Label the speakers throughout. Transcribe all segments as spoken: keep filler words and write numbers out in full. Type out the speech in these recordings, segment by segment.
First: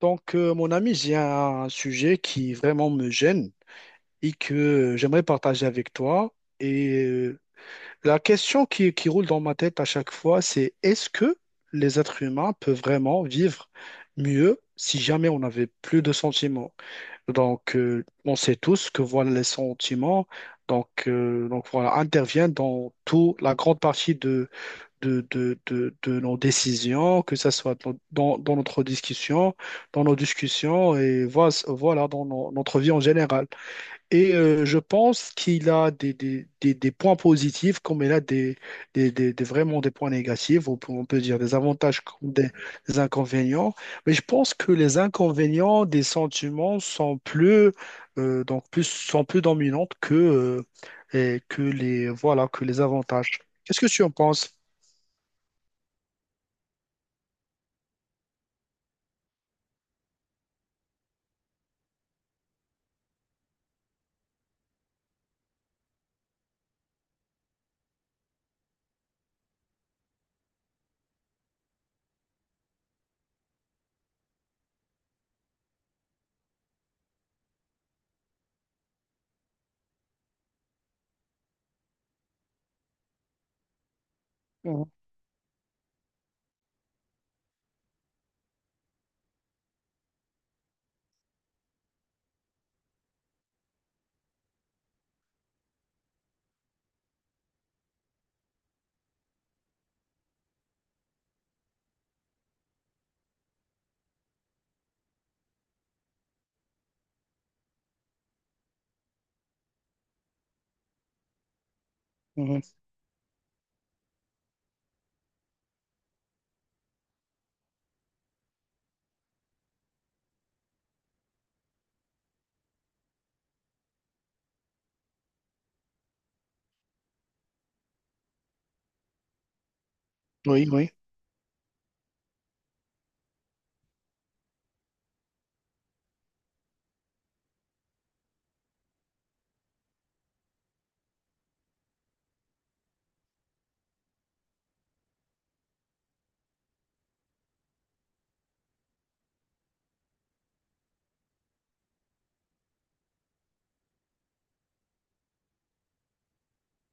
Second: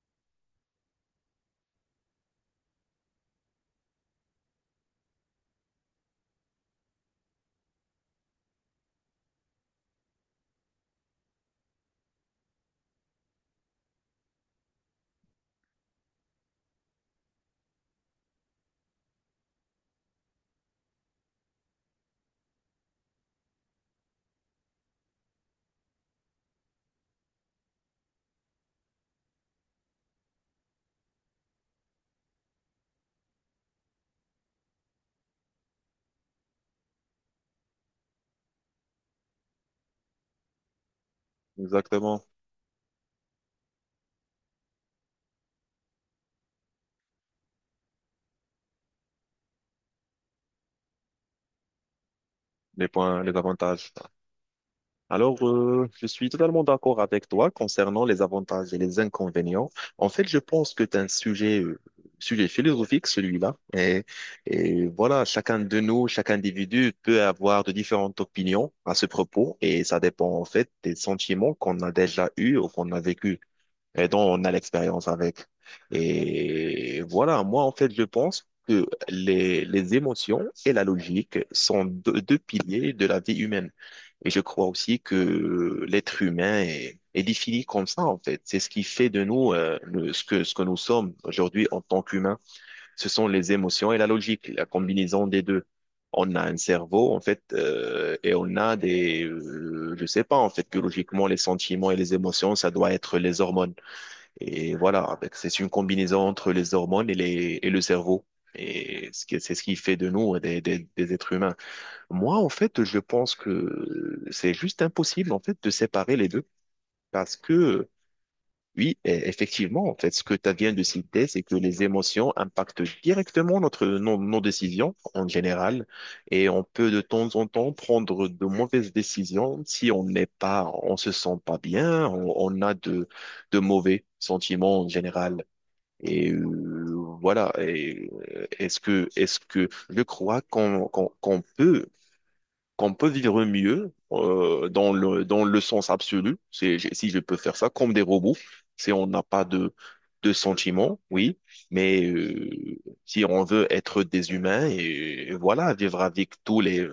Speaker 1: Donc, euh, mon ami, j'ai un sujet qui vraiment me gêne et que euh, j'aimerais partager avec toi. Et euh, la question qui, qui roule dans ma tête à chaque fois, c'est est-ce que les êtres humains peuvent vraiment vivre mieux si jamais on n'avait plus de sentiments? Donc, euh, on sait tous que voilà, les sentiments donc, euh, donc voilà, interviennent dans toute la grande partie de, de, de, de nos décisions, que ce soit dans, dans- dans notre discussion, dans nos discussions et voilà, voilà, dans no- notre vie en général. Et euh, je pense qu'il a des, des, des, des points positifs comme il a des, des, des, des- vraiment des points négatifs, ou on peut dire des avantages
Speaker 2: Exactement,
Speaker 1: comme des, des inconvénients. Mais je pense que les inconvénients des sentiments sont plus, euh, donc plus, sont plus dominants que, euh, et que les, voilà, que les
Speaker 2: les points, les
Speaker 1: avantages. Qu'est-ce que
Speaker 2: avantages.
Speaker 1: tu en penses?
Speaker 2: Alors, euh, je suis totalement d'accord avec toi concernant les avantages et les inconvénients. En fait, je pense que c'est un sujet, euh, sujet philosophique, celui-là. Et, et voilà, chacun de nous, chaque individu peut avoir de différentes opinions à ce propos et ça dépend en fait des sentiments qu'on a déjà eus ou qu'on a vécu, et dont on a l'expérience avec. Et voilà, moi, en fait, je pense que les, les émotions et la logique sont deux, deux piliers de la vie humaine. Et je crois aussi que l'être humain est, est défini comme ça, en fait. C'est ce qui fait de nous euh, le- ce que, ce que nous sommes aujourd'hui en tant qu'humains. Ce sont les émotions et la logique, la combinaison des deux. On a un cerveau, en fait, euh, et on a des, euh, je sais pas, en fait, biologiquement, les sentiments et les émotions, ça doit être les hormones. Et voilà, avec- c'est une combinaison entre les hormones et, les, et le cerveau. Et ce qui- c'est ce qui fait de nous des, des, des êtres humains. Moi, en fait, je pense que c'est juste impossible, en fait, de séparer les deux. Parce que, oui, e- effectivement, en fait, ce que tu viens de citer, c'est que les émotions impactent directement notre, nos, nos décisions, en général. Et on peut, de temps en temps, prendre de mauvaises décisions si on n'est
Speaker 1: Oui,
Speaker 2: pas,
Speaker 1: oui,
Speaker 2: on se sent pas bien, on on a de, de mauvais sentiments en général. Et euh, voilà. Et euh, est-ce que, est-ce que je crois qu'on qu'on, qu'on peut, qu'on peut vivre mieux euh, dans le, dans le sens absolu, c'est, j'ai- si je peux faire ça, comme des robots, si on n'a pas de, de sentiments, oui, mais euh, si on veut être des humains et, voilà, vivre avec tous les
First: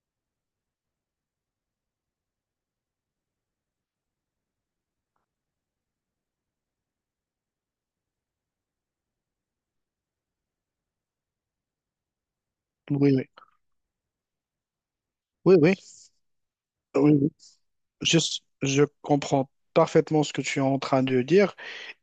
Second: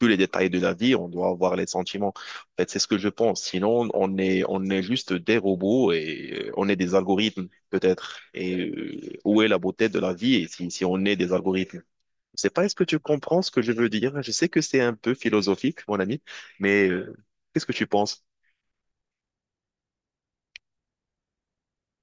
Speaker 2: tous les détails de la vie, on doit avoir les sentiments. En fait, c'est ce que je pense. Sinon, on est, on est juste des robots et euh, on est des algorithmes, peut-être. Et euh, où est la beauté de la vie et si, si on est des algorithmes? Je sais pas, est-ce que tu
Speaker 1: oui, oui,
Speaker 2: comprends ce que je veux dire? Je sais que c'est un peu
Speaker 1: oui, oui,
Speaker 2: philosophique, mon ami, mais
Speaker 1: oui,
Speaker 2: euh,
Speaker 1: oui.
Speaker 2: qu'est-ce que tu
Speaker 1: Je,
Speaker 2: penses?
Speaker 1: je comprends parfaitement ce que tu es en train de dire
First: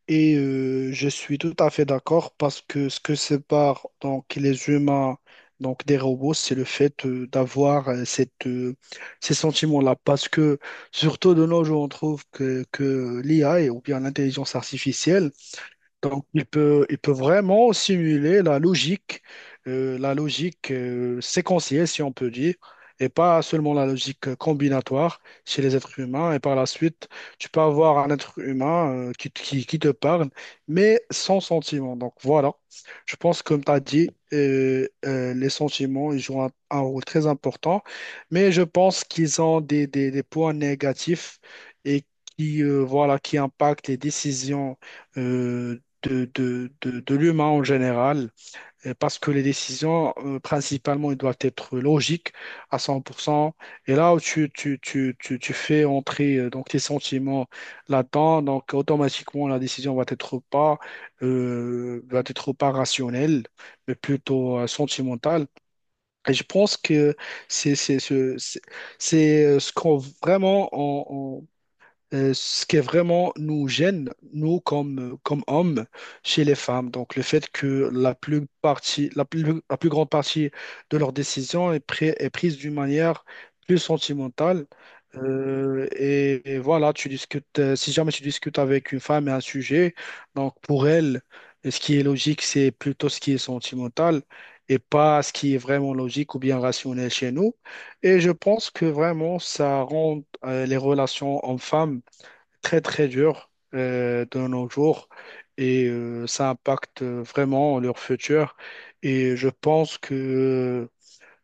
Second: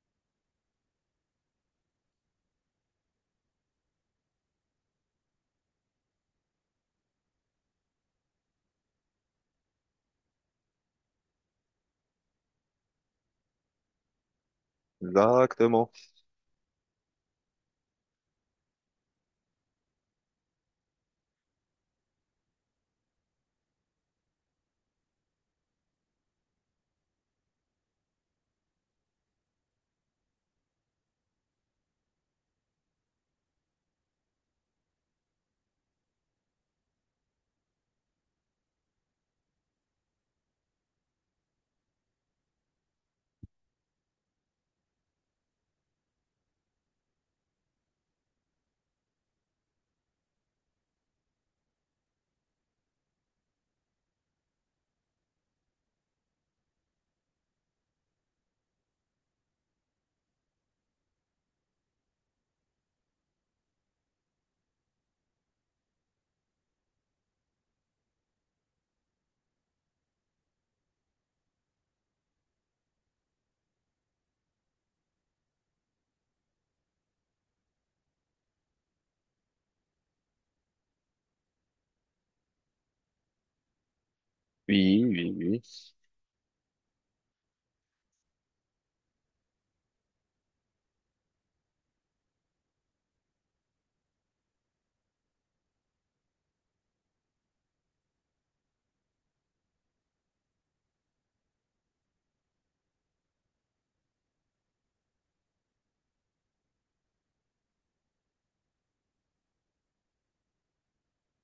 Speaker 1: et euh, je suis tout à fait d'accord parce que ce que sépare donc les humains donc des robots, c'est le fait euh, d'avoir euh, cette, euh, ces sentiments-là parce que surtout de nos jours, on trouve que, que l'I A et- ou bien l'intelligence artificielle.
Speaker 2: Exactement.
Speaker 1: Donc, il peut, il peut vraiment simuler la logique, euh, la logique euh, séquentielle, si on peut dire, et pas seulement la logique euh, combinatoire chez les êtres humains. Et par la suite, tu peux avoir un être humain euh, qui, te- qui- qui te parle, mais sans sentiment. Donc, voilà. Je pense, comme tu as dit, euh, euh, les sentiments, ils jouent un, un rôle très important, mais je pense qu'ils ont des, des- des points négatifs et qui, euh, voilà, qui impactent les décisions euh, de, de, de, de l'humain en général, euh, parce que les décisions, euh, principalement, elles doivent être logiques à cent pour cent. Et là où tu, tu, tu, tu, tu fais entrer euh, donc, tes sentiments là-dedans, donc automatiquement, la décision va être pas, euh, va être pas rationnelle, mais plutôt euh, sentimentale. Et je pense que c'est c'est ce, c'est c'est, euh, ce qu'on vraiment on, euh, ce qui est vraiment nous gêne, nous comme, comme hommes, chez les femmes. Donc le fait que la plus partie, la plus, la plus grande partie de leurs décisions est, pri- est prise d'une manière plus sentimentale.
Speaker 2: Oui, oui, oui.
Speaker 1: Euh, et, et voilà, tu discutes, euh, si jamais tu discutes avec une femme et un sujet, donc pour elle, ce qui est logique, c'est plutôt ce qui est sentimental et pas ce qui est vraiment logique ou bien rationnel chez nous. Et je pense que vraiment, ça rend euh, les relations hommes-femmes très très dur euh, de nos jours et euh, ça impacte vraiment leur futur. Et je pense que,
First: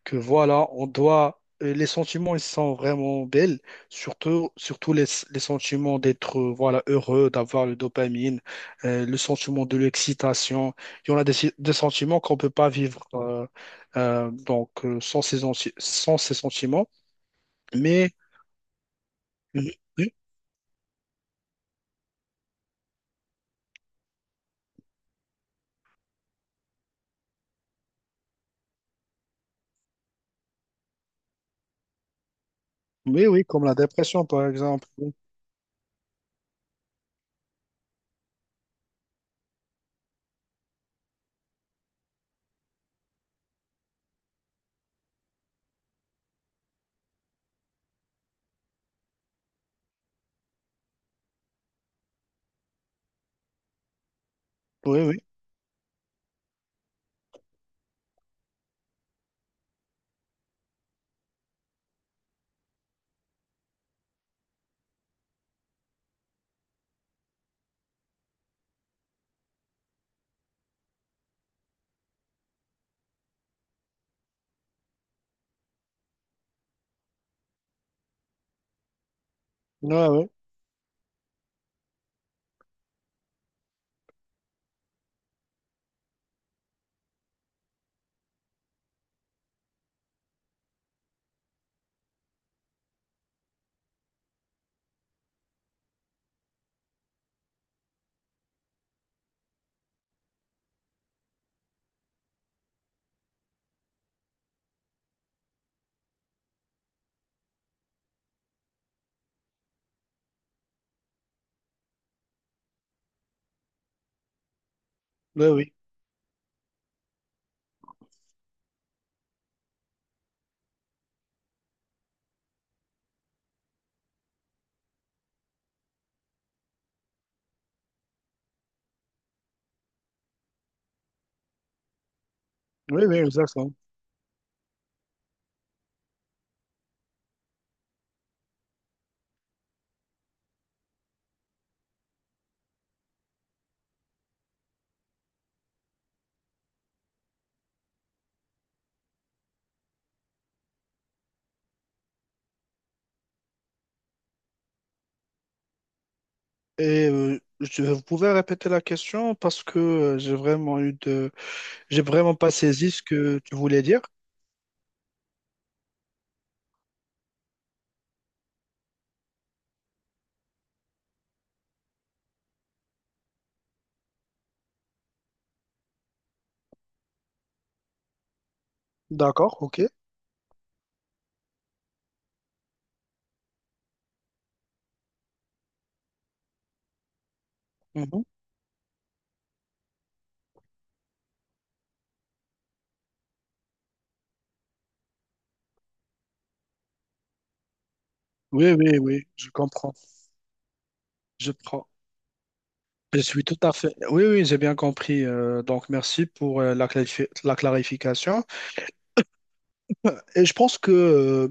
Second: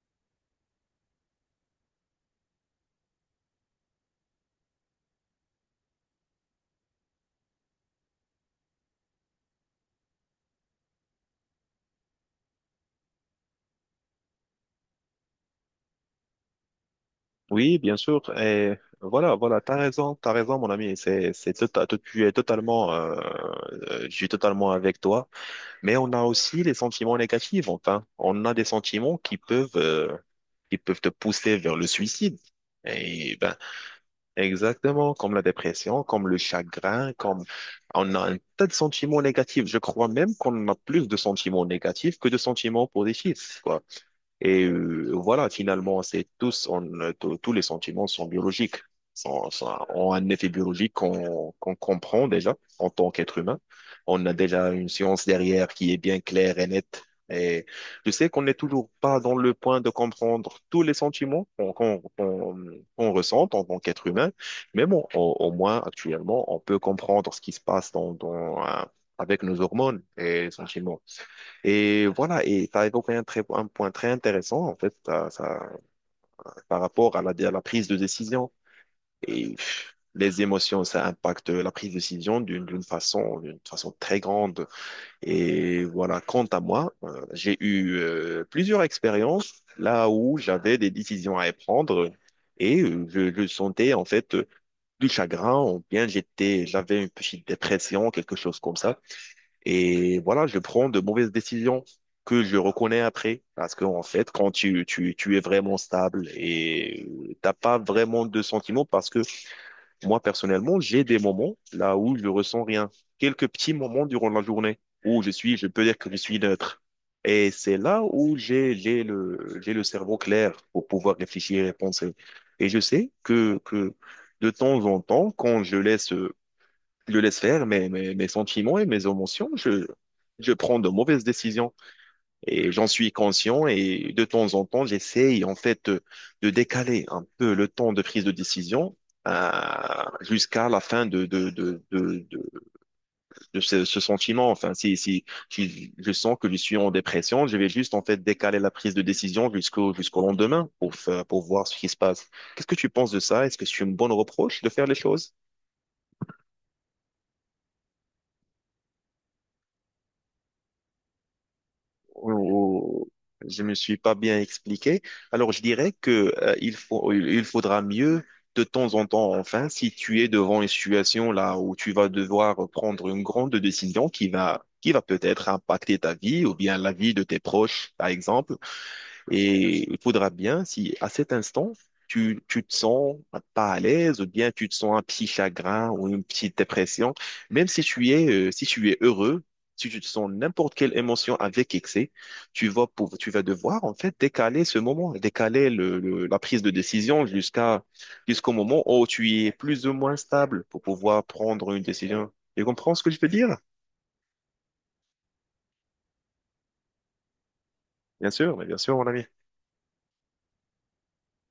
Speaker 1: que voilà, on doit. euh, Les sentiments, ils sont vraiment belles, surtout, surtout les, les sentiments d'être euh, voilà, heureux, d'avoir le dopamine, euh, le sentiment de l'excitation. Il y en a des, des sentiments qu'on ne peut pas vivre euh, euh, donc, euh, sans ces, anti- sans ces sentiments.
Speaker 2: Oui, bien
Speaker 1: Mais
Speaker 2: sûr. Et voilà, voilà, t'as
Speaker 1: oui,
Speaker 2: raison, t'as raison, mon ami. C'est, c'est, tota- tu es totalement, euh, euh, je suis totalement avec toi. Mais on a aussi les sentiments négatifs, enfin. On a des sentiments qui peuvent, euh, qui peuvent te pousser vers le suicide.
Speaker 1: oui,
Speaker 2: Et
Speaker 1: oui,
Speaker 2: ben,
Speaker 1: comme la dépression, par exemple.
Speaker 2: exactement,
Speaker 1: Oui,
Speaker 2: comme la dépression, comme le chagrin, comme on a un tas de sentiments négatifs. Je crois même qu'on a plus de sentiments négatifs que de sentiments positifs, quoi. Et euh, voilà, finalement, c'est tous, on, euh, tous tous les sentiments sont biologiques, sont- sont- ont un effet biologique qu'on qu'on comprend déjà en tant qu'être humain. On a déjà une
Speaker 1: oui.
Speaker 2: science derrière qui est bien claire et nette. Et je sais qu'on n'est toujours pas dans le point de comprendre tous les sentiments qu'on qu'on qu'on- qu'on ressent en tant qu'être humain, mais bon, au, au moins actuellement, on peut comprendre ce qui se passe dans, dans, euh, avec nos hormones et sentiments. Et voilà, et tu as évoqué un, très, un point très intéressant, en fait, ça, ça- par rapport à la, à la prise de décision. Et
Speaker 1: Ouais, ouais,
Speaker 2: les émotions, ça impacte la prise de décision d'une d'une façon, d'une façon très grande. Et voilà, quant à moi, euh, j'ai eu euh, plusieurs expériences là où j'avais des décisions à prendre et euh, je, je sentais en fait euh, du chagrin ou bien j'étais, j'avais une petite dépression, quelque chose comme ça. Et voilà, je prends de mauvaises décisions que je reconnais après. Parce qu'en fait, quand tu, tu, tu es vraiment stable et euh, t'as pas vraiment de sentiments, parce que moi, personnellement, j'ai des moments là où je ressens rien. Quelques petits moments durant la journée où je
Speaker 1: ouais,
Speaker 2: suis, je
Speaker 1: oui,
Speaker 2: peux dire que je suis neutre. Et c'est là où j'ai, j'ai le, j'ai le cerveau clair pour pouvoir réfléchir et penser. Et je sais que, que de temps en temps, quand je laisse euh, je laisse faire mes, mes, mes sentiments et mes émotions. Je, je prends de mauvaises décisions et j'en
Speaker 1: oui,
Speaker 2: suis
Speaker 1: oui,
Speaker 2: conscient
Speaker 1: exactement.
Speaker 2: et de temps en temps, j'essaye en fait de, de décaler un peu le temps de prise de décision euh, jusqu'à la fin de, de, de, de, de, de ce, ce sentiment. Enfin, si, si, si je sens que je suis en dépression, je vais juste en fait décaler la prise de décision jusqu'au jusqu'au lendemain pour, fa- pour voir ce qui se passe. Qu'est-ce que tu penses de ça? Est-ce que c'est une bonne reproche de faire les choses?
Speaker 1: Et euh, je- vous pouvez répéter la question parce que euh, j'ai vraiment eu de, j'ai vraiment pas saisi ce
Speaker 2: ou-
Speaker 1: que tu
Speaker 2: je me
Speaker 1: voulais
Speaker 2: suis
Speaker 1: dire.
Speaker 2: pas bien expliqué. Alors je dirais que euh, il faut, il il faudra mieux de temps en temps, enfin, si tu es devant une situation là où tu vas devoir prendre une grande décision qui va qui va peut-être impacter ta vie ou bien la vie de tes proches, par exemple.
Speaker 1: D'accord, ok.
Speaker 2: Et il faudra bien, si à cet instant, tu, tu te sens pas à l'aise, ou bien tu te sens un petit chagrin ou une petite dépression, même si tu
Speaker 1: Mhm.
Speaker 2: es, euh, si tu es heureux, si tu te sens n'importe quelle émotion avec excès, tu vas, pouv- tu vas devoir en fait décaler ce moment, décaler le, le- la prise de décision jusqu'à jusqu'au
Speaker 1: Oui,
Speaker 2: moment
Speaker 1: oui,
Speaker 2: où
Speaker 1: oui,
Speaker 2: tu
Speaker 1: je
Speaker 2: es plus ou
Speaker 1: comprends.
Speaker 2: moins stable pour pouvoir
Speaker 1: Je
Speaker 2: prendre une
Speaker 1: prends.
Speaker 2: décision. Tu comprends ce que je
Speaker 1: Je
Speaker 2: veux
Speaker 1: suis
Speaker 2: dire?
Speaker 1: tout à fait. Oui, oui, j'ai bien compris. Euh, donc, merci pour euh, la clarifi- la
Speaker 2: Bien
Speaker 1: clarification.
Speaker 2: sûr, mais bien sûr, mon ami.
Speaker 1: Euh, Et je pense que euh,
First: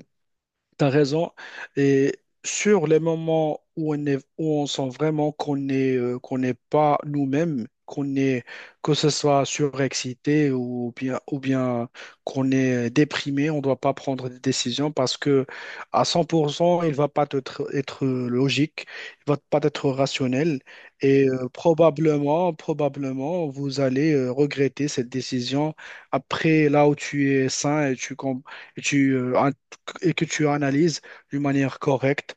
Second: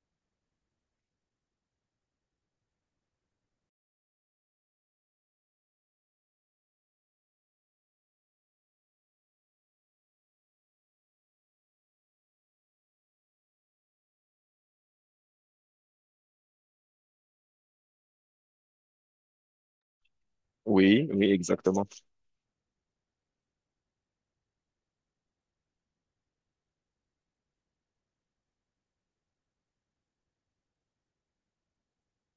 Speaker 1: t'as raison. Et sur les moments où on est, où on sent vraiment qu'on est, euh, qu'on n'est pas nous-mêmes, qu'on est, que ce soit surexcité ou bien, ou bien qu'on est déprimé, on ne doit pas prendre des décisions parce que à cent pour cent, il va pas être, être logique, il va pas être rationnel
Speaker 2: Oui,
Speaker 1: et
Speaker 2: oui,
Speaker 1: euh,
Speaker 2: exactement,
Speaker 1: probablement, probablement, vous allez euh, regretter cette décision après là où tu es sain et tu, com- et tu euh, et que tu analyses d'une manière correcte.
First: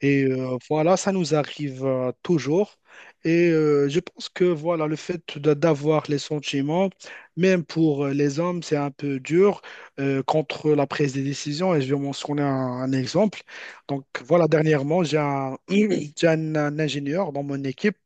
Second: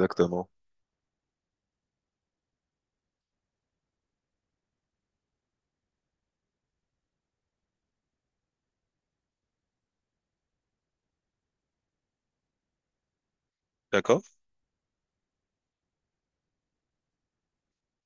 Speaker 1: Et euh, voilà, ça nous arrive euh, toujours. Et euh, je pense que voilà, le fait de- d'avoir les sentiments, même pour euh, les hommes, c'est un peu dur euh, contre la prise des décisions. Et je vais mentionner un, un exemple. Donc
Speaker 2: D'accord?
Speaker 1: voilà, dernièrement, j'ai un, j'ai un un ingénieur dans mon équipe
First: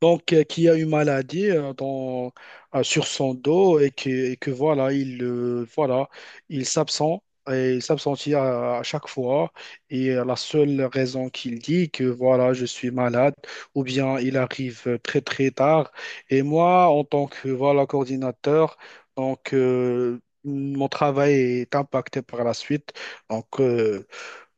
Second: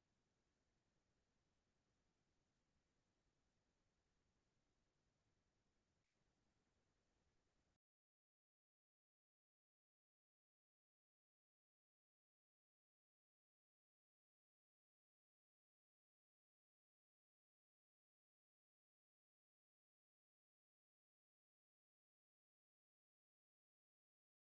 Speaker 1: donc, euh, qui a une maladie euh, dans, euh, sur son dos et que, et que voilà, il, euh, voilà, il s'absent et il s'absentit à, à chaque fois. Et euh, la seule raison qu'il dit que voilà, je suis malade ou bien il arrive euh, très très tard. Et moi, en tant que voilà, coordinateur, donc euh, mon travail est impacté par la suite. Donc, euh,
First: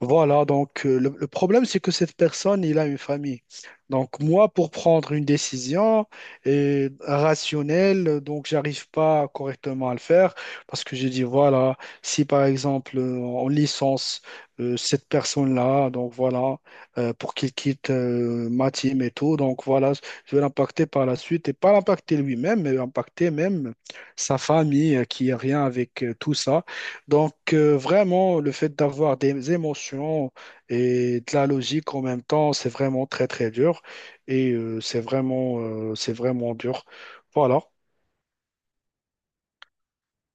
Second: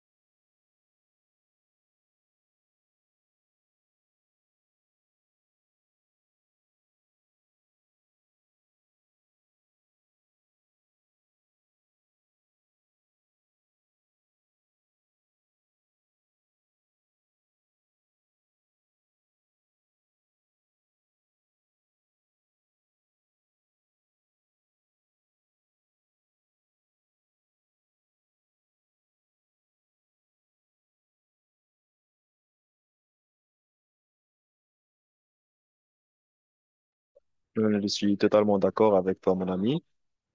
Speaker 1: voilà, donc euh, le, le problème, c'est que cette personne, il a une famille. Donc moi, pour prendre une décision euh, rationnelle, euh, donc j'arrive pas correctement à le faire parce que j'ai dit, voilà, si par exemple euh, on licence euh, cette personne-là, donc voilà, euh, pour qu'il quitte euh, ma team et tout, donc voilà, je vais l'impacter par la suite et pas l'impacter lui-même, mais impacter même sa famille euh, qui a rien avec euh, tout ça. Donc, euh, vraiment, le fait d'avoir des émotions et de la logique en même temps, c'est vraiment très, très dur. Et euh, c'est vraiment, euh, c'est vraiment dur. Voilà.
Speaker 2: Euh, je suis totalement d'accord avec toi, mon ami.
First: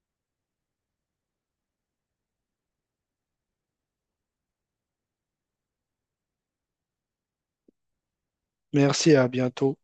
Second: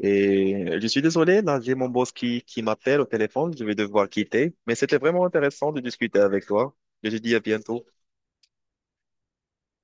Speaker 2: Et je suis désolé, là, j'ai mon boss qui, qui m'appelle au téléphone. Je vais devoir quitter. Mais c'était vraiment intéressant de discuter avec toi. Je te dis à bientôt.
Speaker 1: Merci et à bientôt.